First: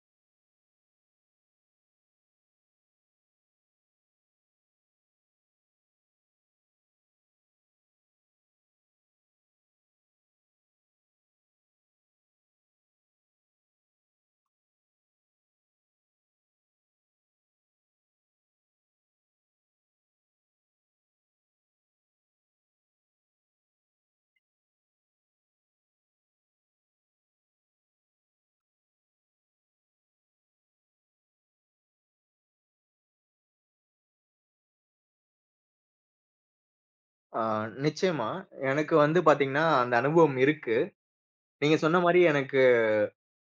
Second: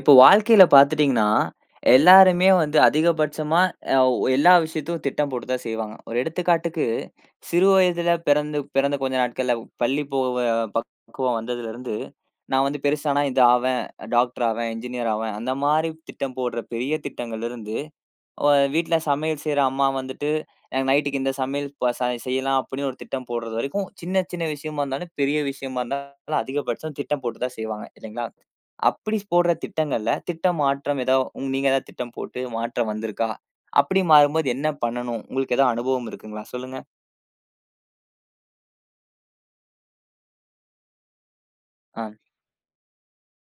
இப்போ வாழ்க்கையில பார்த்துட்டீங்கன்னா, எல்லாருமே வந்து அதிகபட்சமா அ எல்லா விஷயத்தையும் திட்டம் போட்டு தான் செய்வாங்க. ஒரு எடுத்துக்காட்டுக்கு, சிறு வயதில பிறந்து பிறந்த கொஞ்ச நாட்கள்ல பள்ளி போவ பக்குவம் வந்ததுலருந்து, நான் வந்து பெருசானா இது ஆவேன், டாக்டர் ஆவேன், என்ஜினியர் ஆவேன், அந்த மாரி திட்டம் போடுற பெரிய திட்டங்கள்லருந்து, அ வீட்ல சமையல் செய்ற அம்மா வந்துட்டு, எனக்கு நைட்டுக்கு இந்த சமையல் ப ச செய்யலாம் அப்படின்னு ஒரு திட்டம் போடுறது வரைக்கும், சின்ன சின்ன விஷயமா இருந்தாலும், பெரிய விஷயமா இருந்தாலும் அதிகபட்சம் திட்டம் போட்டு தான் செய்வாங்க. இல்லைங்களா? அப்படி போடுற திட்டங்கள்ல, திட்ட மாற்றம் ஏதா நீங்க ஏதாவது திட்டம் போட்டு மாற்றம் வந்திருக்கா? அப்படி மாறும்போது என்ன பண்ணணும்? உங்களுக்கு ஏதாவது அனுபவம் இருக்குங்களா? சொல்லுங்க. ஆ நிச்சயமா. எனக்கு வந்து பாத்தீங்கன்னா, அந்த அனுபவம் இருக்கு. நீங்க சொன்ன ஆ, மாரி எனக்கு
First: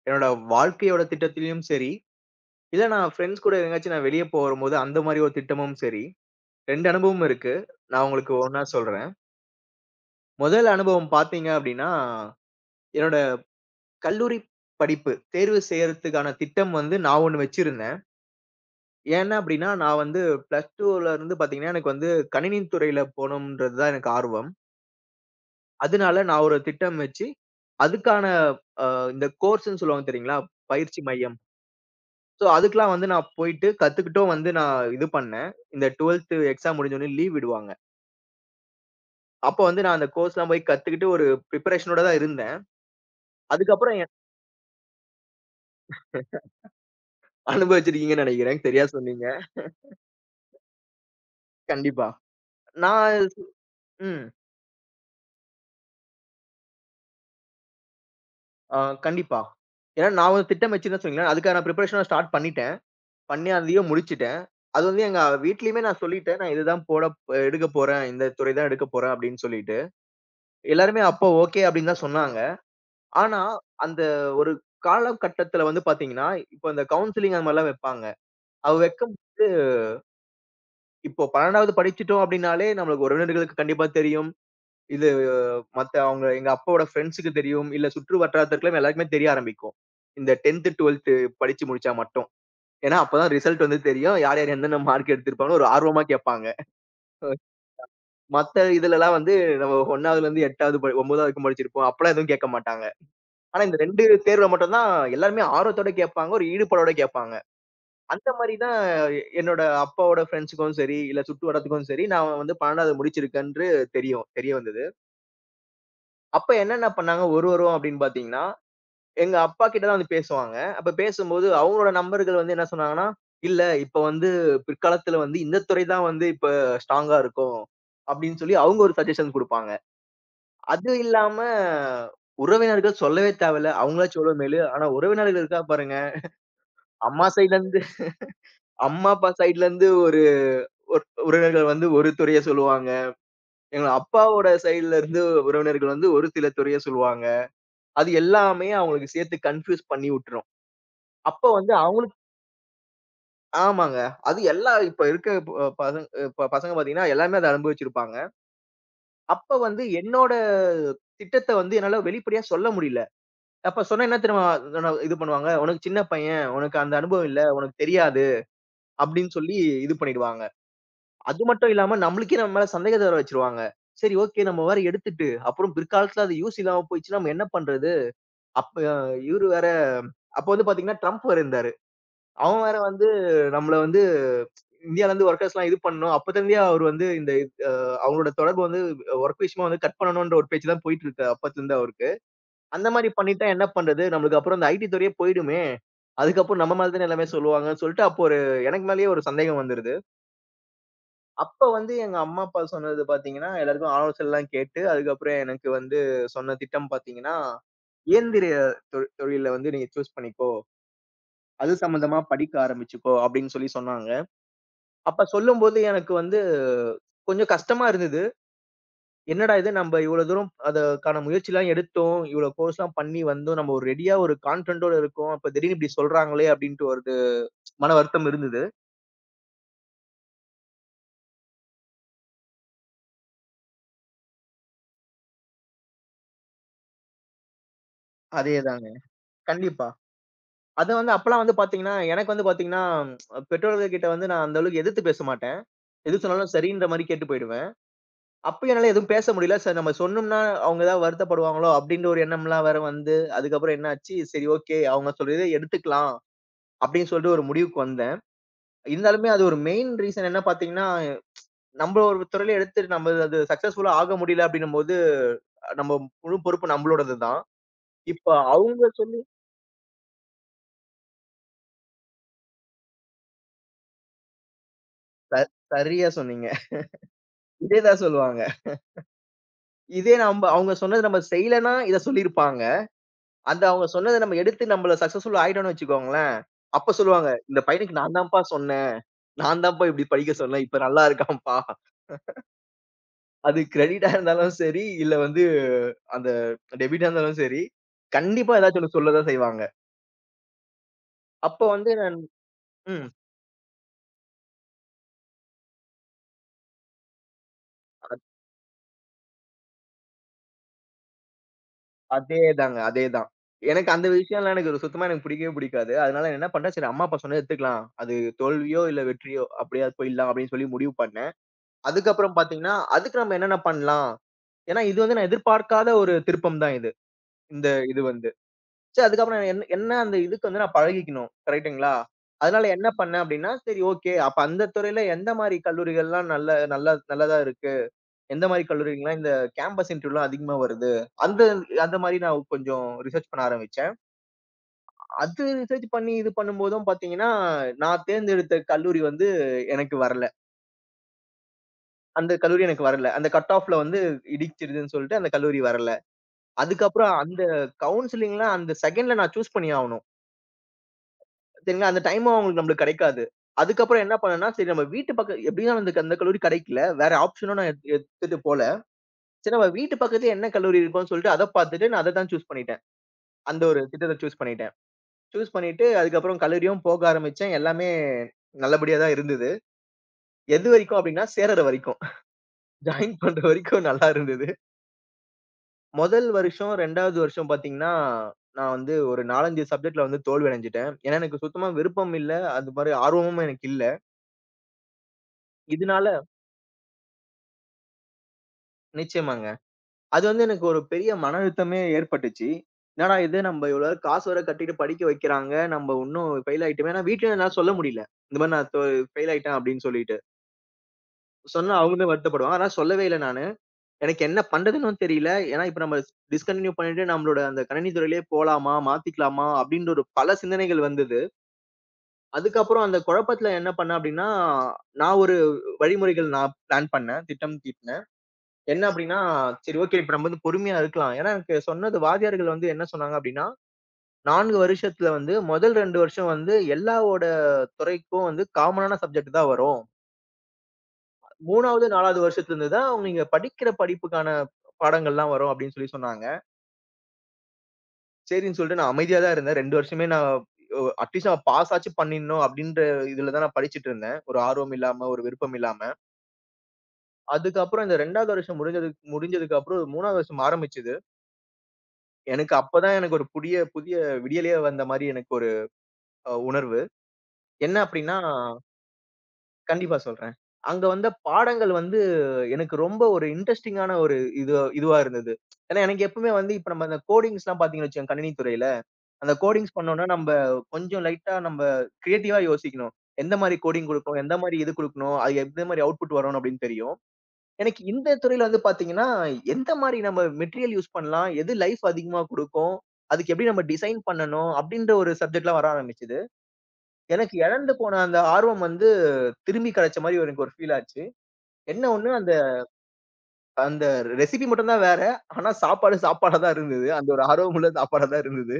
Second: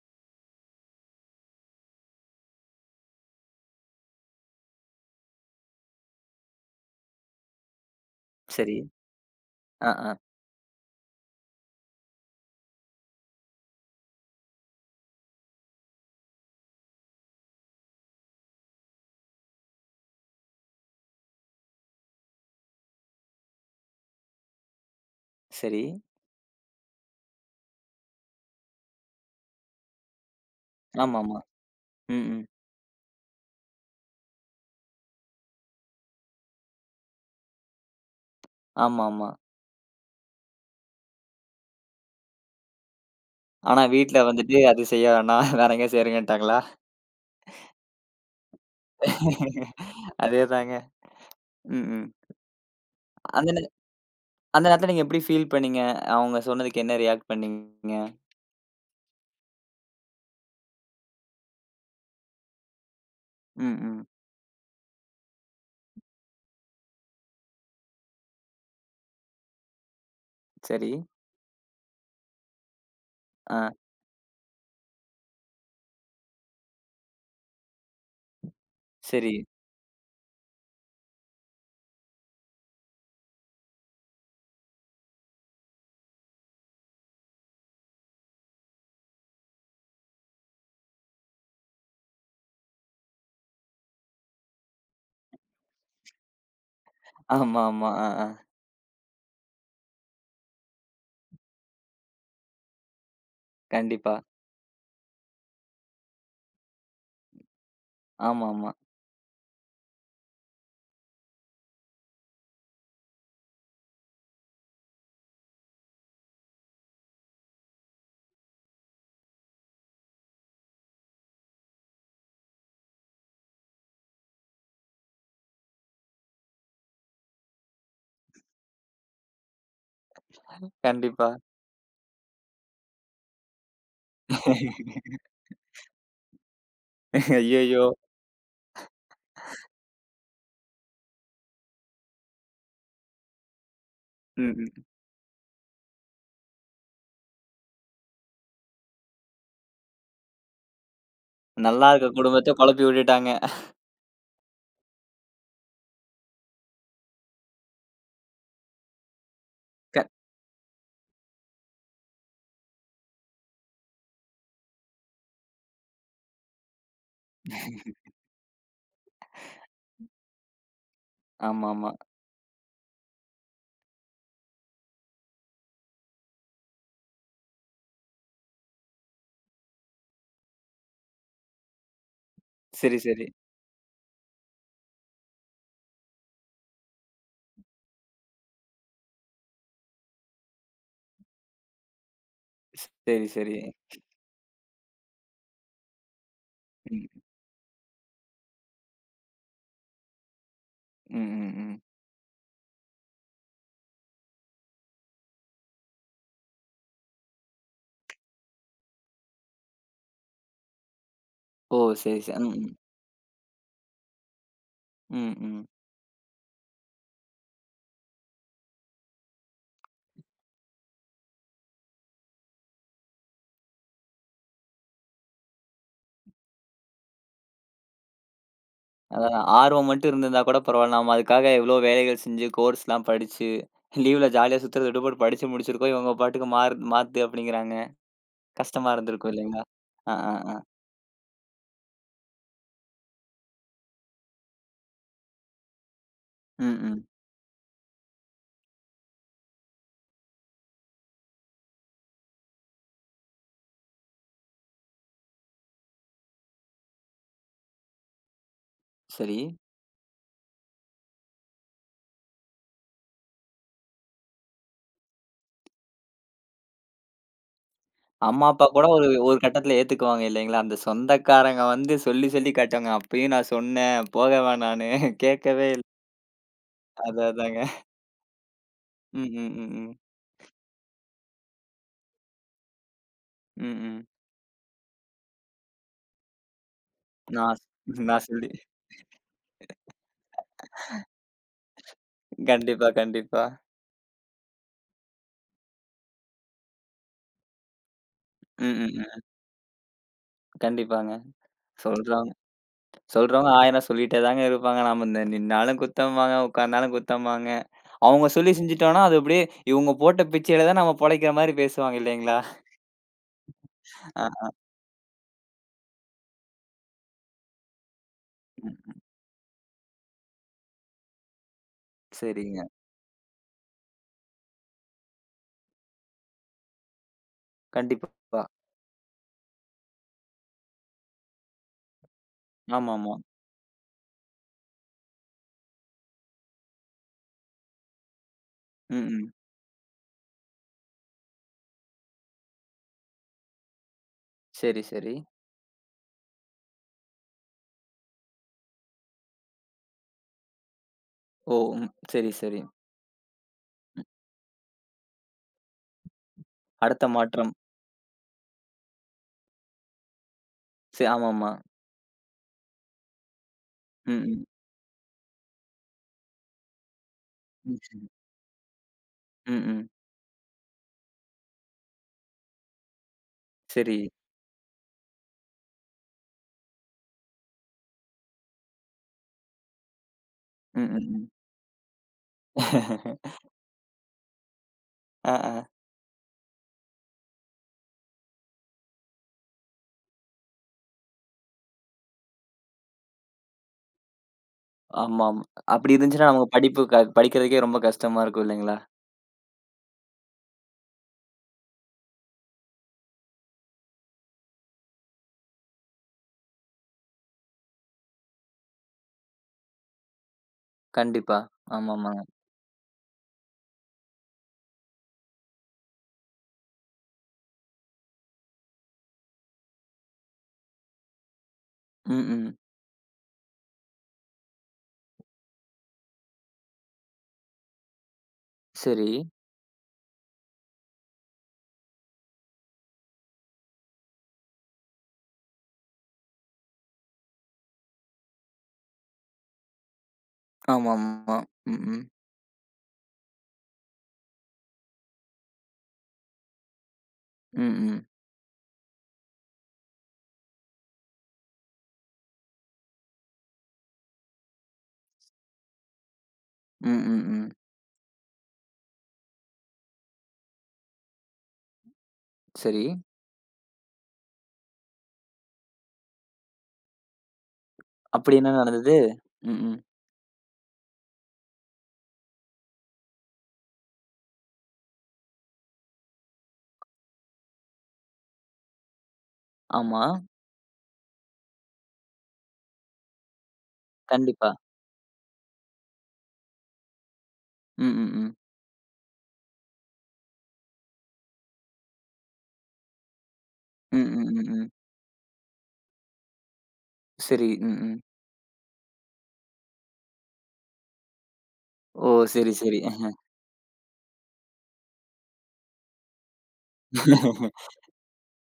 என்னோட வாழ்க்கையோட திட்டத்திலயும் சரி, இல்ல நான் ஃப்ரெண்ட்ஸ் கூட எங்கயாச்சும் நான் வெளிய போகும்போது அந்த மாரி ஒரு திட்டமும் சரி, 2 அனுபவம் இருக்கு. நான் உங்களுக்கு ஒண்ணா சரி. சொல்றேன். ஆ, ஆ. முதல் அனுபவம் பாத்தீங்க அப்டின்னா, என்னோட கல்லூரி படிப்பு தேர்வு செய்யறதுக்கான திட்டம் வந்து நான் ஒண்ணு வச்சிருந்தேன். ஏன் அப்டின்னா, நான் வந்து பிளஸ் 2ல இருந்து பாத்தீங்கன்னா, எனக்கு வந்து கணினி துறையில போணும்ன்றது தான் எனக்கு ஆர்வம். சரி. அதனால நான் ஒரு திட்டம் வச்சு, அதுக்கான அ இந்த கோர்ஸ்ன்னு சொல்லுவாங்க தெரியுங்களா? பயிற்சி மையம். ஆமாமா. ம், ம். ஸோ அதுக்கெல்லாம் வந்து நான் போயிட்டு கத்துக்கிட்டும் வந்து நான் இது பண்ணேன். இந்த 12த் எக்ஸாம் முடிஞ்ச உடனே லீவ் விடுவாங்க. ஆமாமா. அப்போ வந்து நான் அந்த கோர்ஸ்லாம் போய் கத்துக்கிட்டு ஒரு பிரிப்பரேஷனோட தான் இருந்தேன். ஆனா அதுக்கப்புறம் வீட்ல வந்துட்டு அது செய்ய வேணாம். வேற எங்கேயா சேருங்கன்ட்டாங்களா? அனுபவிச்சிருக்கீங்கன்னு நெனைக்கிறேன். சரியா சொன்னீங்க. அதேதாங்க. ம், கண்டிப்பா. ம். நான் அந்த நே ம். அந்த நேரத்துல நீங்க எப்படி ஃபீல் பண்ணீங்க? அவங்க சொன்னதுக்கு என்ன ரியாக்ட் பண்ணீங்க? அ கண்டிப்பா. ஏன்னா நான் ஒரு திட்டம் வச்சிருந்தேன்னு சொன்னீங்களா? அதுக்கான பிரிப்பரேஷன ஸ்டார்ட் பண்ணிட்டேன். பண்ணி ம், அதையும் ம். முடிச்சுட்டேன். அது வந்து எங்க வீட்லயுமே நான் சொல்லிட்டேன். நான் இதுதான் போட எடுக்கப் போறேன். இந்த துறை தான் எடுக்கப் போறேன் அப்படின்னு சொல்லிட்டு. சரி. எல்லாருமே அப்ப ஓகே அப்படின்னு தான் சொன்னாங்க. ஆனா, ஆ, அந்த ஒரு காலகட்டத்துல வந்து பாத்தீங்கன்னா, இப்ப இந்த கவுன்சிலிங் அந்த மாரிலாம் வைப்பாங்க. அவ சரி. வைக்கும்போது இப்போ 12வது படிச்சுட்டோம் அப்படின்னாலே நம்மளுக்கு உறவினர்களுக்கு கண்டிப்பா தெரியும். இது மத்த அவங்க எங்க அப்பாவோட ஃபிரெண்ட்ஸ்க்கு தெரியும். இல்ல சுற்று வட்டாரத்திற்குலாம் எல்லாருக்குமே தெரிய ஆரம்பிக்கும். இந்த 10த் 12த் படிச்சு முடிச்சா மட்டும். ஏன்னா, அப்பதான் ரிசல்ட் வந்து தெரியும். யார் யார் என்னென்ன மார்க் எடுத்திருப்பாங்கன்னு ஒரு ஆர்வமா கேட்பாங்க. அ ஆமாமா. ஆ, ஆ. மத்த இதுலலாம் வந்து நம்ம 1வதுலருந்து 8வது படி 9வது வரைக்கும் படிச்சிருப்போம். அப்பலாம் எதுவும் கேட்க மாட்டாங்க. ஆனா இந்த 2 கண்டிப்பா. தேர்வுல மட்டும் தான் எல்லாருமே ஆர்வத்தோட கேட்பாங்க. ஒரு ஈடுபாடோட கேட்பாங்க. அந்த மாரி ஆமாமா. தான் என்னோட அப்பாவோட ஃப்ரெண்ட்ஸுக்கும் சரி, இல்ல சுட்டு வட்டாரத்துக்கும் சரி, நான் வந்து 12வது முடிச்சிருக்கேன்று தெரியும். தெரிய வந்தது. அப்ப என்னென்ன பண்ணாங்க ஒரு வாரம் அப்படின்னு பார்த்தீங்கன்னா, எங்க அப்பா கிட்ட தான் வந்து பேசுவாங்க. அப்ப பேசும்போது அவங்களோட நண்பர்கள் வந்து என்ன சொன்னாங்கன்னா, "இல்ல இப்ப வந்து பிற்காலத்துல வந்து இந்த துறை தான் வந்து இப்ப ஸ்ட்ராங்கா இருக்கும்." அப்படின்னு சொல்லி அவங்க ஒரு சஜஷன் குடுப்பாங்க. அது கண்டிப்பா. இல்லாம, உறவினர்கள் சொல்லவே தேவையில்ல. அவங்களாச்சும் எவ்வளோ மேலு. ஆனா உறவினர்கள் இருக்கா பாருங்க. அம்மா சைட்லருந்து ஐயய்யோ! அம்மா, அப்பா சைட்லருந்து ஒரு ஒரு உறவினர்கள் வந்து ஒரு துறைய சொல்லுவாங்க. எங்க அப்பாவோட ம், ம். சைட்லருந்து உறவினர்கள் வந்து ஒரு சில துறைய சொல்லுவாங்க. அது எல்லாமே அவங்களுக்கு சேர்த்து கன்ஃப்யூஸ் பண்ணி விட்டுரும். அப்ப வந்து நல்லா இருக்க அவங்களுக்கு குடும்பத்த குழப்பி விட்டுட்டாங்க. ஆமாங்க. அது எல்லா இப்ப இருக்க இப்ப பசங்க பார்த்தீங்கன்னா, எல்லாமே அத அனுபவிச்சிருப்பாங்க. அப்ப வந்து க என்னோட திட்டத்த வந்து என்னால வெளிப்படையா சொல்ல முடியல. அப்ப சொன்னா என்ன தெரியுமா நான் இது பண்ணுவாங்க, "உனக்கு சின்ன பையன், உனக்கு அந்த அனுபவம் இல்ல, உனக்கு தெரியாது" அப்படின்னு சொல்லி இது பண்ணிடுவாங்க. அது மட்டும் ஆமாமா. இல்லாம நம்மளுக்கே நம்ம மேல சந்தேகத்த வர வச்சுருவாங்க. சரி ஓகே நம்ம வேற எடுத்துட்டு, அப்புறம் பிற்காலத்துல அது யூஸ் இல்லாம போயிடுச்சுன்னா நம்ம என்ன பண்றது? அப்ப இவரு வேற அப்ப வந்து பாத்தீங்கன்னா ட்ரம்ப் வேற இருந்தாரு. அவன் வேற சரி, வந்து சரி. நம்மள வந்து இந்தியாலருந்து வொர்க்கர்ஸ்லாம் இது பண்ணணும். அப்பத்துலருந்தே அவர் வந்து இந்த அ அவங்களோட தொடர்பு வந்து வொர்க் விஷயமா வந்து கட் பண்ணணும்ன்ற ஒரு பேச்சு தான் போயிட்டு இருக்கு. அப்பத்துலருந்து அவருக்கு. அந்த மாரி சரி, பண்ணிட்டா சரி. என்ன பண்றது? நம்மளுக்கு அப்புறம் இந்த ஐடி துறையே போயிடுமே! அதுக்கப்புறம் நம்ம மேல ம், தானே எல்லாமே சொல்லுவாங்கன்னு சொல்லிட்டு, அப்போ ஒரு எனக்கு மேலயே ஒரு சந்தேகம் வந்துருது. ம், ம், அப்ப ம். வந்து எங்க அம்மா, அப்பா சொன்னது பார்த்தீங்கன்னா, எல்லாருக்கும் ஆலோசனைலாம் கேட்டு, அதுக்கப்புறம் எனக்கு வந்து சொன்ன திட்டம் பார்த்தீங்கன்னா, இயந்திர தொழில வந்து நீ சூஸ் பண்ணிக்கோ. அது ஓ! சம்மந்தமா சரி, சரி. படிக்க ம், ம். ஆரம்பிச்சுக்கோ! அப்படின்னு சொல்லி சொன்னாங்க. அப்ப ம், ம். சொல்லும்போது எனக்கு வந்து கொஞ்சம் கஷ்டமா இருந்தது. என்னடா இது நம்ம இவ்வளோ தூரம் அதற்கான முயற்சிலாம் எடுத்தோம். இவ்வளோ கோர்ஸ்லாம் பண்ணி வந்தோம். நம்ம ஒரு ரெடியா ஒரு கான்ஃபிடென்ட்டோட இருக்கோம். அப்ப திடீர்னு இப்படி சொல்றாங்களே அப்படின்ட்டு ஒரு மன வருத்தம் இருந்தது. அதான் ஆர்வம் மட்டும் இருந்திருந்தா கூட பரவால்ல. நம்ம அதுக்காக எவ்ளோ வேலைகள் செஞ்சு, கோர்ஸ்லாம் படிச்சு, லீவ்ல ஜாலியா சுத்துறத விட்டு போட்டு படிச்சு முடிச்சிருக்கோம். இவங்க பாட்டுக்கு மாறு மாத்து அப்படிங்கிறாங்க. அதேதாங்க. கஷ்டமா இருந்திருக்கும் இல்லைங்களா? கண்டிப்பா. அ, அ, அ. அத வந்து அப்பலாம் வந்து பார்த்தீங்கன்னா, எனக்கு வந்து பார்த்தீங்கன்னா, பெற்றோர்கள் கிட்ட வந்து நான் அந்த அளவுக்கு எதிர்த்து பேச மாட்டேன். எது சொன்னாலும் ம், சரின்ற மாரி ம். கேட்டு போயிடுவேன். அப்பயும் என்னால எதுவும் பேச முடியல. சரி நம்ம சொன்னோம்னா அவங்க ஏதாவது வருத்தப்படுவாங்களோ அப்படின்ற ஒரு எண்ணம்லாம் வேற வந்து, அதுக்கப்புறம் என்ன ஆச்சு, சரி ஓகே அவங்க சொல்றத எடுத்துக்கலாம் அப்படின்னு சொல்லிட்டு ஒரு முடிவுக்கு வந்தேன். இருந்தாலுமே சரி. அது ஒரு மெயின் ரீசன் என்ன பார்த்தீங்கன்னா நம்ப ஒரு துறையில எடுத்துட்டு நம்ம அது சக்சஸ்ஃபுல்லா ஆக முடியல அப்படின்னும்போது, நம்ம முழு பொறுப்பு நம்மளோடது தான். இப்ப அம்மா, அப்பா அவங்க கூட ஒரு சொல்லி ஒரு கட்டத்தில ஏத்துக்குவாங்க இல்லைங்களா? அந்த சொந்தக்காரங்க வந்து சொல்லி சொல்லி காட்டுவாங்க. அப்பயும் நான் சொன்னேன். போக வேணான்னு. ச கேட்கவே இல்ல. சரியா சொன்னீங்க. அது அதாங்க. இதே தான் சொல்லுவாங்க. ம், ம், ம், ம். இதே நம்ப அவங்க சொன்னது நம்ம செய்யலன்னா, இத சொல்லியிருப்பாங்க. அந்த ம், அவங்க ம். சொன்னத நம்ம எடுத்து நம்மள சக்சஸ்ஃபுல் ஆயிட்டோம்னு வச்சுக்கோங்களேன், அப்ப சொல்லுவாங்க, "இந்த நான் பையனுக்கு நான் நான் தான்ப்பா சொல்லி சொன்னேன். நான் தான்ப்பா இப்படி படிக்க சொன்னேன். இப்ப நல்லா இருக்கான்ப்பா." கண்டிப்பா, கண்டிப்பா. அது கிரெடிட்டா இருந்தாலும் சரி, இல்ல வந்து அந்த டெபிட்டா இருந்தாலும் சரி, கண்டிப்பா ம், ஏதாச்சும் ஒண்ணு ம், ம். சொல்லதான் செய்வாங்க. கண்டிப்பாங்க. அப்ப வந்து நான் சொல்றவங்க ம். சொல்றவங்க 1000 சொல்லிட்டே தாங்க இருப்பாங்க. நம்ம இந்த நின்னாலும் குத்தம்பாங்க, உட்கார்ந்தாலும் குத்தம்பாங்க. அவங்க சொல்லி செஞ்சுட்டோம்னா, அது அப்படியே இவங்க போட்ட பிச்சையில தான் நம்ம பொழைக்கிற மாரி பேசுவாங்க இல்லைங்களா? அதேதாங்க, அதேதான். எனக்கு அந்த ஆ, விஷயம்லாம் எனக்கு ஒரு சுத்தமா எனக்கு பிடிக்கவே பிடிக்காது. அதனால நான் என்ன பண்ட்டேன், சரி அம்மா, அப்பா சொன்னத எடுத்துக்கலாம். அது தோல்வியோ, ம். இல்ல வெற்றியோ அப்படியாவது போயிடலாம் அப்படின்னு சொல்லி முடிவு பண்ணேன். அதுக்கப்புறம் சரிங்க. பார்த்தீங்கன்னா, அதுக்கு நம்ம என்னென்ன பண்ணலாம்? ஏன்னா இது வந்து நான் எதிர்பார்க்காத ஒரு திருப்பம் தான் இது. இந்த இது வந்து. கண்டிப்பா. சரி அதுக்கப்புறம் நான் என்ன என்ன அந்த இதுக்கு வந்து நான் பழகிக்கணும். கரெக்ட்டுங்களா? அதனால என்ன ஆமாமா. பண்ணேன் அப்படின்னா, சரி ஓகே. அப்ப அந்த துறையில எந்த மாரி கல்லூரிகள்லாம் நல்ல நல்ல நல்லதா இருக்கு? எந்த மாரி ம், கல்லூரிகள்லாம் ம். இந்த கேம்பஸ் இன்டர்வியூலாம் அதிகமா வருது? அந்த அந்த மாரி நான் கொஞ்சம் ரிசர்ச் பண்ண ஆரம்பிச்சேன். சரி, சரி. அது ரிசர்ச் பண்ணி இது பண்ணும்போதும் பார்த்தீங்கன்னா, நான் தேர்ந்தெடுத்த கல்லூரி வந்து எனக்கு வரல. ஓ! ம். சரி, அந்த சரி. கல்லூரி எனக்கு வரல. அந்த கட் ஆஃப்ல வந்து ம். இடிச்சிருதுன்னு சொல்லிட்டு அந்த கல்லூரி வரல. அடுத்த அதுக்கப்புறம் அந்த மாற்றம். கவுன்சிலிங்லாம் அந்த செகண்ட்ல நான் சூஸ் பண்ணி ஆவணும். சே ஆமாமா. சரிங்களா, அந்த டைமும் அவங்களுக்கு நம்மளுக்கு கிடைக்காது. அதுக்கப்புறம் ம், என்ன ம். பண்ணேன்னா, சரி நம்ம வீட்டு பக்கம் எப்படியும் அந்த அந்த கல்லூரி கிடைக்கல. வேற ஆப்ஷனும் நான் ம், சரி. எடுத்துட்டு போல. சரி ம், நம்ம ம். வீட்டு பக்கத்துல என்ன கல்லூரி இருக்கும்னு சொல்லிட்டு அத பார்த்துட்டு நான் அத தான் சூஸ் பண்ணிட்டேன். அந்த ஒரு சரி. திட்டத்த சூஸ் பண்ணிட்டேன். சூஸ் பண்ணிட்டு அதுக்கப்புறம் கல்லூரியும் போக ஆரம்பிச்சேன். எல்லாமே நல்லபடியா தான் இருந்தது. எது ம், ம், வரைக்கும் அப்டின்னா, ம். சேருற வரைக்கும். ஜாயின் பண்ற வரைக்கும் நல்லா இருந்தது. ஆ, ஆ. முதல் வருஷம், 2வது வருஷம் பார்த்தீங்கன்னா, நான் வந்து ஒரு 4, 5 சப்ஜெக்ட்ல வந்து தோல்வி அடைஞ்சுட்டேன். ஏன்னா, எனக்கு சுத்தமா விருப்பம் இல்ல. அது மாரி ஆர்வமும் எனக்கு இல்ல. ஆமாமா. அப்படி இதனால இருந்துச்சுன்னா நமக்கு படிப்பு க படிக்கிறதுக்கே ரொம்ப கஷ்டமா இருக்கும் இல்லைங்களா? நிச்சயமாங்க. அது வந்து எனக்கு ஒரு பெரிய மன அழுத்தமே ஏற்பட்டுச்சு. என்னடா இது நம்ம இவ்வளோ காசு வேற கட்டிட்டு படிக்க வைக்கிறாங்க. நம்ம இன்னும் ஃபெயில் ஆயிட்டோமே! ஆனா வீட்லயும் என்னால சொல்ல முடியல. இந்த மாரி நான் ஃபெயில் ஆயிட்டேன் அப்டின்னு சொல்லிட்டு. கண்டிப்பா. சொன்னா அவங்களுமே ஆமாமாங்க. வருத்தப்படுவாங்க. ஆனா சொல்லவே இல்ல நானு. எனக்கு என்ன பண்றதுன்னும் தெரியல. ஏன்னா, இப்ப நம்ம டிஸ்கன்டின்யூ பண்ணிட்டு நம்மளோட அந்த கணினி துறையிலேயே போலாமா? மாத்திக்கலாமா? அப்டின்ற ஒரு பல சிந்தனைகள் வந்தது. ம், ம். அதுக்கப்புறம் அந்த குழப்பத்துல என்ன பண்ணேன் அப்டின்னா, நான் ஒரு வழிமுறைகள் நான் பிளான் பண்ணேன். திட்டம் தீட்டுனேன். என்ன சரி. அப்டின்னா, சரி ஓகே இப்ப நம்ம வந்து பொறுமையா இருக்கலாம். ஏன்னா, எனக்கு சொன்னது வாத்தியார்கள் வந்து என்ன சொன்னாங்க அப்டின்னா, 4 வருஷத்துல வந்து முதல் 2 வருஷம் வந்து எல்லாவோட துறைக்கும் வந்து காமனான சப்ஜெக்ட் தான் வரும். ஆமாமா. ம், 3வது, ம். 4வது வருஷத்துலருந்து தான் நீங்க படிக்கிற படிப்புக்கான பாடங்கள்லாம் வரும் அப்டின்னு சொல்லி சொன்னாங்க. ம். ம். சரின்னு சொல்லிட்டு நான் அமைதியா தான் இருந்தேன். 2 வருஷமே நான் அட்லீஸ்ட் நான் பாஸ் ஆச்சு பண்ணிடணும் அப்படின்ற இதுல தான் நான் படிச்சுட்டு இருந்தேன். ஒரு ஆர்வம் இல்லாம, ஒரு விருப்பம் இல்லாம. ம், ம், ம். அதுக்கப்புறம் இந்த 2வது வருஷம் முடிஞ்சது முடிஞ்சதுக்கு அப்புறம் 3வது வருஷம் ஆரம்பிச்சது. எனக்கு சரி. அப்பதான் எனக்கு ஒரு புதிய புதிய விடியலே வந்த மாரி எனக்கு ஒரு உணர்வு. என்ன அப்படின்னா அப்படி என்ன நடந்தது? ம், ம். கண்டிப்பா சொல்றேன். அங்க வந்த பாடங்கள் வந்து எனக்கு ரொம்ப ஒரு இன்ட்ரஸ்டிங்கான ஒரு இது இதுவா இருந்தது. ஏன்னா எனக்கு எப்பவுமே வந்து இப்ப நம்ம இந்த கோடிங்ஸ்லாம் பார்த்தீங்கன்னு வச்சுக்கோங்க கணினி துறையில. அந்த கோடிங்ஸ் ஆமா. பண்ணோம்னா, நம்ப கொஞ்சம் லைட்டா நம்ப கிரியேட்டிவா யோசிக்கணும். எந்த மாரி கோடிங் குடுக்கணும்? எந்த கண்டிப்பா. மாரி இது குடுக்கணும்? அது எந்த மாரி அவுட்புட் வரணும் அப்படின்னு தெரியும். எனக்கு ம், இந்த ம். ம், துறையில வந்து பாத்தீங்கன்னா, எந்த மாரி நம்ம மெட்டீரியல் யூஸ் பண்ணலாம்? எது லைஃப் அதிகமா குடுக்கும்? அதுக்கு எப்படி நம்ம ம், டிசைன் ம், பண்ணணும்? ம், ம். அப்படின்ற ஒரு சப்ஜெக்ட்லாம் வர ஆரம்பிச்சது. எனக்கு சரி. இழந்து ம், ம். போன அந்த ஆர்வம் வந்து திரும்பி கிடைச்ச மாரி எனக்கு ஒரு ஃபீல் ஆச்சு. என்ன ஒண்ணு ஓ! அந்த சரி, சரி. அந்த ரெசிபி மட்டும் தான் வேற. ஆனா சாப்பாடு சாப்பாடா தான் இருந்தது. அந்த ஒரு ஆர்வமுள்ள சாப்பாடா தான் இருந்தது.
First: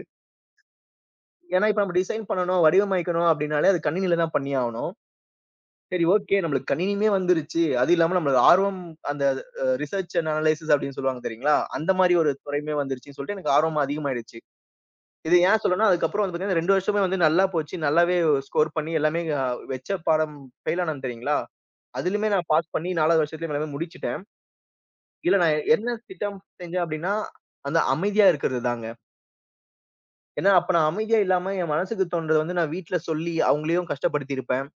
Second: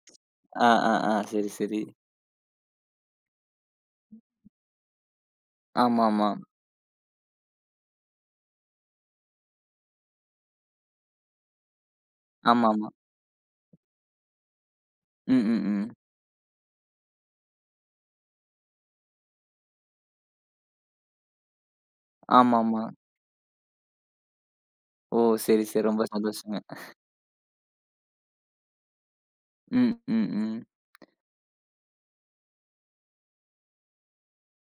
ஆ, ஆ, ஆ. சரி, ஏன்னா, இப்ப சரி. நம்ம டிசைன் பண்ணணும், வடிவமைக்கணும் அப்படின்னாலே, அது கணினியில தான் பண்ணியாகணும். சரி ஆமாமா. ஓகே நம்மளுக்கு கணினியுமே வந்துருச்சு. அது இல்லாம நம்மளுக்கு ஆர்வம் அந்த ரிசர்ச் அண்ட் அனலைசிஸ் அப்படின்னு சொல்லுவாங்க தெரியுங்களா? அந்த மாரி ஒரு துறையுமே ஆமாமா. வந்துருச்சுன்னு சொல்லிட்டு எனக்கு ஆர்வம் அதிகமாயிடுச்சு. இது ம், ஏன் ம், சொல்றேன்னா, ம். அதுக்கப்புறம் வந்து பார்த்தீங்கன்னா, 2 வருஷமே வந்து நல்லா போச்சு. நல்லாவே ஸ்கோர் பண்ணி எல்லாமே வச்ச பாடம் ஃபெயில் ஆனேன் தெரியுங்களா? அதிலுமே நான் பாஸ் ஆமாமா. பண்ணி 4வது வருஷத்துலயும் எல்லாமே முடிச்சுட்டேன். ஓ! இதுல சரி, நான் சரி. என்ன ரொம்ப திட்டம் சந்தோஷங்க. செஞ்சேன் அப்படின்னா, அந்த அமைதியா இருக்கிறது தாங்க. ம். ம். ஏன்னா, ம். அப்ப நான் அமைதியா இல்லாம என் மனசுக்கு தோன்றத வந்து நான் வீட்ல சொல்லி அவங்களையும் கஷ்டப்படுத்தியிருப்பேன்.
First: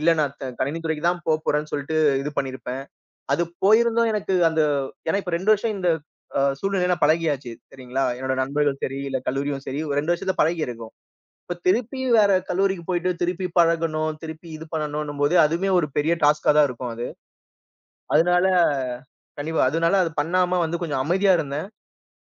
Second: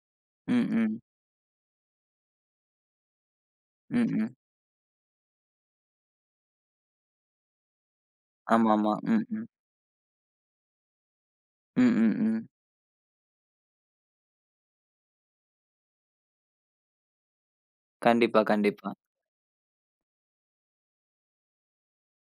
இல்ல நான் ம், கணினி ம். துறைக்கு தான் போப்போறேன்னு சொல்லிட்டு இது பண்ணியிருப்பேன். அது ம், போயிருந்தும் எனக்கு ம். அந்த ஏன்னா இப்ப 2 வருஷம் இந்த சூழ்நிலையில நான் பழகியாச்சு சரிங்களா? என்னோட நண்பர்களும் ஆமாமா. சரி, இல்ல ம். ம். கல்லூரியும் சரி, ஒரு 2 வருஷத்துல பழகியிருக்கும். இப்ப ம், திருப்பி ம், வேற ம். கல்லூரிக்கு போயிட்டு திருப்பி பழகணும், திருப்பி இது பண்ணணும்ன்னும்போது அதுவுமே ஒரு பெரிய டாஸ்க்கா தான் இருக்கும் அது. கண்டிப்பா, அதனால கண்டிப்பா. கண்டிப்பா. அதனால அது பண்ணாம வந்து கொஞ்சம் அமைதியா இருந்தேன்.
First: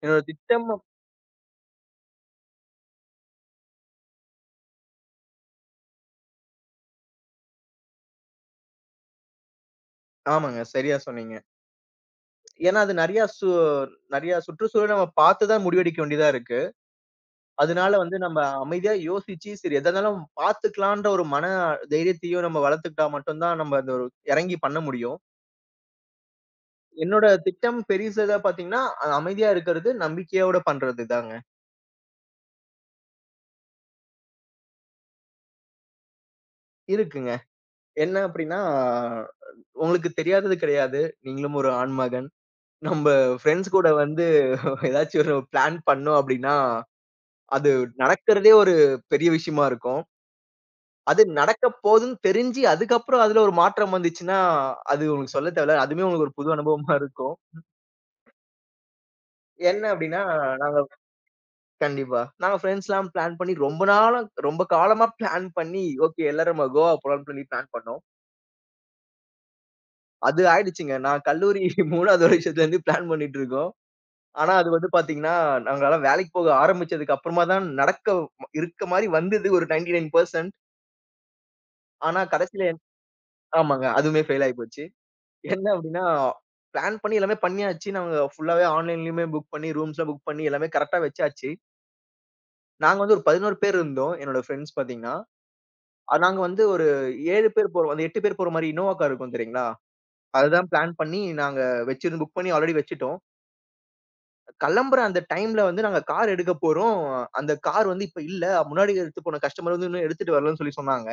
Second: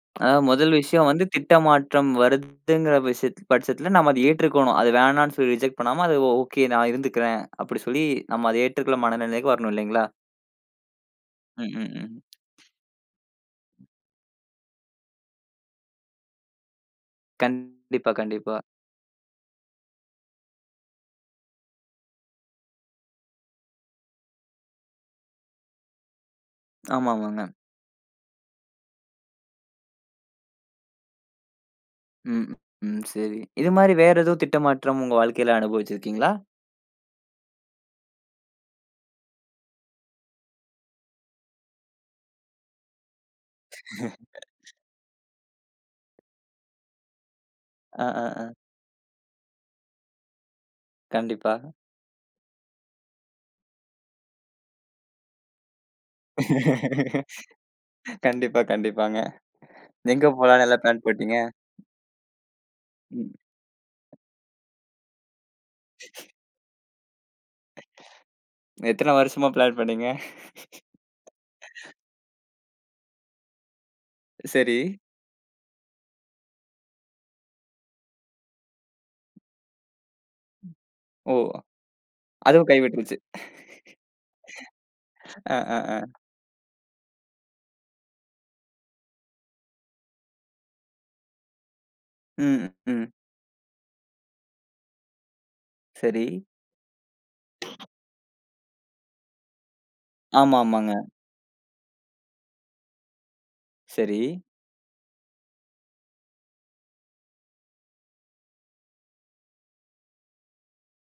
என்னோட அதாவது திட்டம் முதல் விஷயம் வந்து திட்டமாற்றம் வருதுங்கிற விஷயத் பட்சத்தில நம்ம அத ஏற்றுக்கணும். அது வேணான்னு சொல்லி ரிஜெக்ட் பண்ணாம, அது ஓகே நான் இருந்துக்கிறேன். அப்படி சொல்லி நம்ம அத ஏற்றுக்கொள்ள மனநிலைக்கு வரணும் இல்லைங்களா? ஆமாங்க. சரியா சொன்னீங்க. ம், ம், ம். ஏன்னா அது நெறையா நெறையா சுற்றுச்சூழல் நம்ம பார்த்து தான் முடிவெடுக்க வேண்டியதா இருக்கு. அதனால கண்டிப்பா, வந்து நம்ம கண்டிப்பா. அமைதியா யோசிச்சு, சரி எதா இருந்தாலும் பார்த்துக்கலான்ற ஒரு மன தைரியத்தையும் நம்ம வளர்த்துக்கிட்டா மட்டும் தான் நம்ம அந்த ஒரு இறங்கி பண்ண முடியும். என்னோட ஆமாமாங்க. திட்டம் பெரிசு எதா பார்த்தீங்கன்னா, அமைதியா இருக்கிறது, நம்பிக்கையோட பண்றது தாங்க. ம், ம். சரி. இது மாரி வேற ஏதோ திட்டமாற்றம் உங்க வாழ்க்கையில அனுபவிச்சிருக்கீங்களா? இருக்குங்க. என்ன அப்படின்னா, உங்களுக்கு தெரியாதது கிடையாது. நீங்களும் ஒரு ஆண்மகன். நம்ப ஃப்ரெண்ட்ஸ் கூட வந்து ஏதாச்சும் ஒரு பிளான் பண்ணோம் அப்படின்னா, அது அ, அ, அ. நடக்கிறதே ஒரு பெரிய விஷயமா இருக்கும். அது கண்டிப்பா. நடக்கப் போகுதுன்னு தெரிஞ்சு, அதுக்கப்புறம் அதுல ஒரு மாற்றம் வந்துச்சுன்னா, அது உங்களுக்கு சொல்ல தேவையில்ல. அதுவுமே உங்களுக்கு ஒரு புது அனுபவமா இருக்கும். கண்டிப்பா, கண்டிப்பாங்க. என்ன அப்டின்னா, எங்க போலான்னு நாங்க எல்லாம் பிளான் போட்டீங்க? கண்டிப்பா. நாங்க ஃப்ரெண்ட்ஸ்லாம் ம். பிளான் பண்ணி ரொம்ப நாளா ரொம்ப காலமா பிளான் பண்ணி, ஓகே எல்லாரும் நம்ம கோவா போலாம்னு சொல்லி பிளான் பண்ணோம். எத்தன வருஷமா பிளான் பண்ணீங்க? அது ஆயிடுச்சுங்க. நான் கல்லூரி 3வது வருஷத்துலருந்து பிளான் பண்ணிட்டுருக்கோம். ஆனா அது சரி. வந்து பாத்தீங்கன்னா, நாங்கலாம் வேலைக்கு போக ஆரம்பிச்சதுக்கு அப்புறமா தான் நடக்க இருக்க மாரி வந்தது ஒரு 99% ஓ! ஆனா கடைசில அதுவும் கைவிட்டுருச்சு. ஆமாங்க. அதுவுமே ஃபெயில் ஆயி போச்சு. அ, என்ன அ, அப்டின்னா, அ. பிளான் பண்ணி எல்லாமே பண்ணியாச்சு. நாங்க ஃபுல்லாவே ஆன்லைன்லயுமே புக் பண்ணி, ரூம்ஸ்லாம் புக் பண்ணி எல்லாமே கரெக்ட்டா வச்சாச்சு. ம், நாங்க ம். வந்து ஒரு 11 பேர் இருந்தோம். என்னோட ஃப்ரெண்ட்ஸ் பாத்தீங்கன்னா. சரி. நாங்க வந்து ஒரு 7 பேர் போறோம். அந்த 8 பேர் போற மாரி இனோவா கார் இருக்கும் தெரியுங்களா? ஆமா, அதுதான் ஆமாங்க. பிளான் பண்ணி நாங்க வச்சிருந்து புக் பண்ணி ஆல்ரெடி வச்சுட்டோம். சரி. கெளம்புற அந்த டைம்ல வந்து நாங்க கார் எடுக்க போறோம். அந்த கார் வந்து இப்ப இல்ல. முன்னாடி எடுத்துட்டு போன கஸ்டமர் வந்து இன்னும் எடுத்துட்டு வரலன்னு சொல்லி சொன்னாங்க.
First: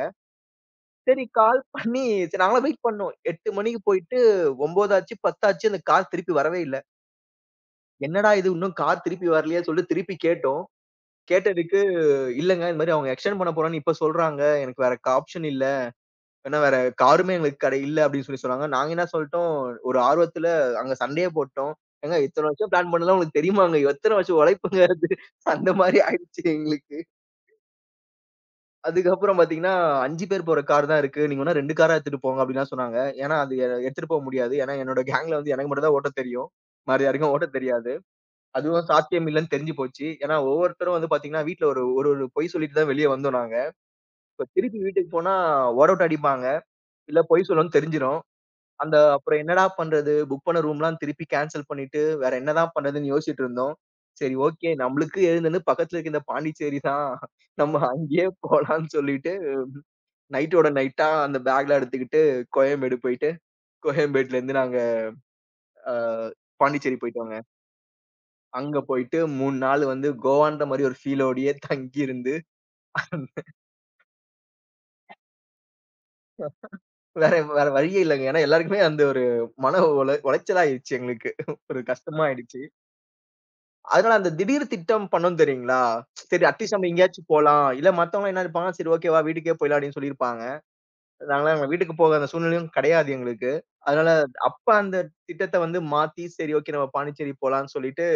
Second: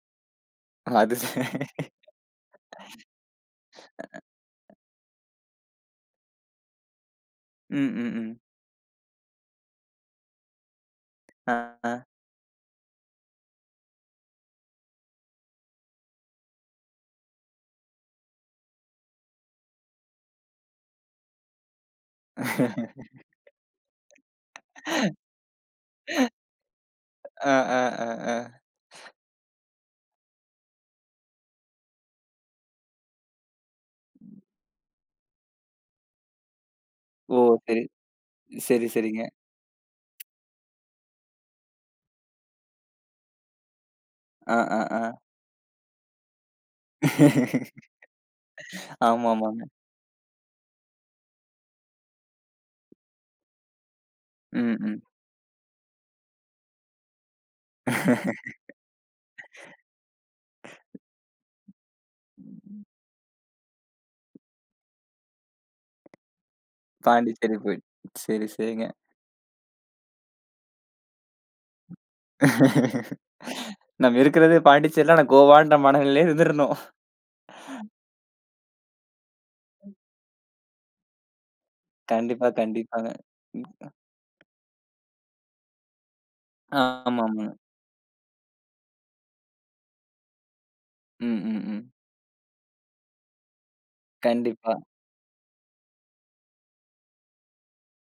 அது சரி ச கால் பண்ணி சரி நாங்கலாம் வெயிட் பண்ணோம். 8 மணிக்கு போயிட்டு 9 ஆச்சு, 10 ஆச்சு அந்த கார் திருப்பி வரவே இல்ல. ம், ம், என்னடா ம். இது இன்னும் கார் திருப்பி வரலையே சொல்லிட்டு திருப்பி கேட்டோம். அ, கேட்டதுக்கு, அ. "இல்லங்க இந்த மாரி அவங்க எக்ஸ்டெண்ட் பண்ண போறோம்ன்னு இப்ப சொல்றாங்க. எனக்கு வேற ஆப்ஷன் இல்ல. ஏன்னா வேற காருமே எங்களுக்கு கடை இல்ல" அப்படின்னு சொல்லி சொன்னாங்க. நாங்க என்ன சொல்லிட்டோம், ஒரு ஆர்வத்துல அங்க சண்டையே போட்டோம். "ஏங்க இத்தன வருஷம் பிளான் பண்ணதுலாம் உங்களுக்கு தெரியுமாங்க? எத்தன வருஷம் உழைப்புங்க அது?" அந்த மாரி ஆயிடுச்சு எங்களுக்கு. அ, அ, அ, அ. அதுக்கப்புறம் பார்த்தீங்கன்னா, 5 பேர் போற கார் தான் இருக்கு. நீங்க வேணா 2 காரா எடுத்துட்டு போங்க அப்படின்லாம் சொன்னாங்க. ஏன்னா அது எடுத்துட்டு போக முடியாது. ஏன்னா என்னோட கேங்ல வந்து எனக்கு மட்டும் தான் ஓட்ட தெரியும். வேற யாருக்கும் ஓ! ஓட்ட சரி. தெரியாது. அதுவும் சரி, சரிங்க. சாத்தியம் இல்லன்னு தெரிஞ்சு போச்சு. ஏன்னா, ஒவ்வொருத்தரும் வந்து பாத்தீங்கன்னா, வீட்ல ஒரு ஒரு ஒரு பொய் சொல்லிட்டு தான் வெளிய வந்தோம் நாங்க. இப்ப அ, திருப்பி வீட்டுக்கு அ, போனா ஓரவுட்டு அடிப்பாங்க. அ. இல்ல பொய் சொல்லணும்னு தெரிஞ்சிரும். அந்த அப்புறம் ஆமாமாங்க. என்னடா பண்றது? புக் பண்ண ரூம்லாம் திருப்பி கேன்சல் பண்ணிட்டு, வேற என்னதான் பண்றதுன்னு யோசிச்சுட்டு இருந்தோம். சரி ஓகே. ம், ம். நம்மளுக்கு எழுந்தது பக்கத்துல இருக்க இந்த பாண்டிச்சேரி தான். நம்ம அங்கேயே போலான்னு சொல்லிட்டு, நைட்டோட நைட்டா அந்த பேக்லாம் எடுத்துக்கிட்டு கோயம்பேடு போயிட்டு, கோயம்பேட்லருந்து நாங்க அ பாண்டிச்சேரி போயிட்டோங்க. பாண்டிச்சேரி போயிட்டு சரி, அங்க சரிங்க. போயிட்டு 3 நாள் வந்து கோவான்ற மாரி ஒரு ஃபீலோடயே தங்கி இருந்து நம்ம இருக்கிறது பாண்டிச்சேரில ஆனா கோவான்ற மனநிலையில இருந்திருந்தோம். வேற வேற வழியே இல்லங்க. ஏன்னா எல்லாருக்குமே அந்த ஒரு மன உளைச்சலாயிடுச்சு எங்களுக்கு. ஒரு கஷ்டமா கண்டிப்பா, ஆயிடுச்சு. கண்டிப்பாங்க. ம். அதனால அந்த திடீர் திட்டம் பண்ணோம் தெரியுங்களா? சரி அட்லீஸ்ட் நம்ம எங்கேயாச்சும் ஆமாமாங்க. போலாம். இல்ல மத்தவங்கலாம் என்ன நினைப்பாங்க, சரி ஓகேவா வீட்டுக்கே போயிடலாம் அப்படின்னு சொல்லியிருப்பாங்க. ம், நாங்கலாம் ம், எங்க ம். வீட்டுக்கு போக அந்த சூழ்நிலையும் கிடையாது எங்களுக்கு. அதனால அப்ப கண்டிப்பா. அந்த திட்டத்த வந்து மாத்தி, சரி ஓகே நம்ம பாண்டிச்சேரி போலான்னு சொல்லிட்டு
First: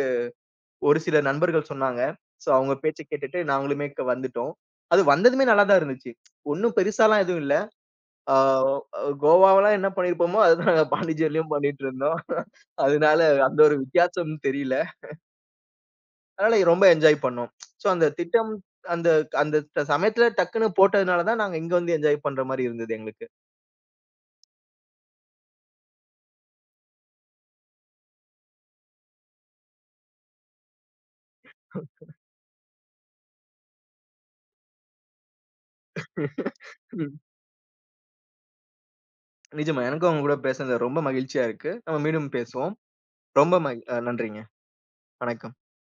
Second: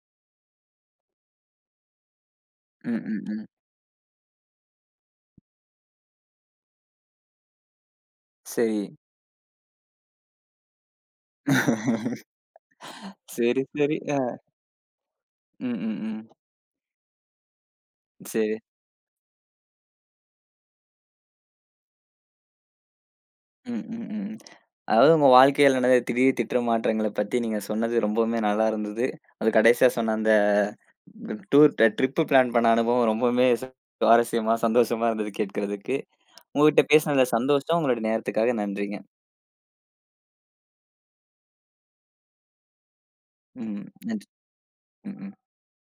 ஒரு சில நண்பர்கள் சொன்னாங்க. சோ அவங்க ம், பேச்ச ம், கேட்டுட்டு ம். நாங்களுமே வந்துட்டோம். அது வந்ததுமே நல்லா தான் இருந்துச்சு. ஒண்ணும் பெருசாலாம் எதுவும் இல்ல. ஆ சரி. கோவாவலாம் என்ன பண்ணியிருப்போமோ, அதுதான் நாங்க பாண்டிச்சேரியிலயும் பண்ணிட்டுருந்தோம். அதனால அந்த சரி, ஒரு சரி. அ. வித்தியாசம் தெரியல. ம், ம், ம். அதனால ரொம்ப என்ஜாய் பண்ணோம். ஸோ அந்த திட்டம் சரி. அந்த அந்த சமயத்துல டக்குன்னு போட்டதுனால தான் நாங்க இங்க வந்து என்ஜாய் பண்ற மாரி இருந்தது எங்களுக்கு. ம், ம், ம். அதாவது உங்க வாழ்க்கையில நடந்த திடீர் திட்ட மாற்றங்கள பத்தி நீங்க சொன்னது ரொம்பவுமே நல்லா இருந்தது. அது கடைசியா சொன்ன அந்த டூர் ட்ரிப் பிளான் பண்ண அனுபவம் ரொம்பவுமே சுவாரஸ்யமா, சந்தோஷமா இருந்தது கேட்கறதுக்கு. உங்ககிட்ட ம். பேசினதுல சந்தோஷம். உங்களுடைய நேரத்துக்காக நன்றிங்க. நிஜமா எனக்கும் உங்க கூட பேசுனது ரொம்ப மகிழ்ச்சியா இருக்கு. நம்ம மீண்டும் பேசுவோம். ரொம்ப மகி ம். அ நன்றி. நன்றிங்க. ம். ம். வணக்கம்.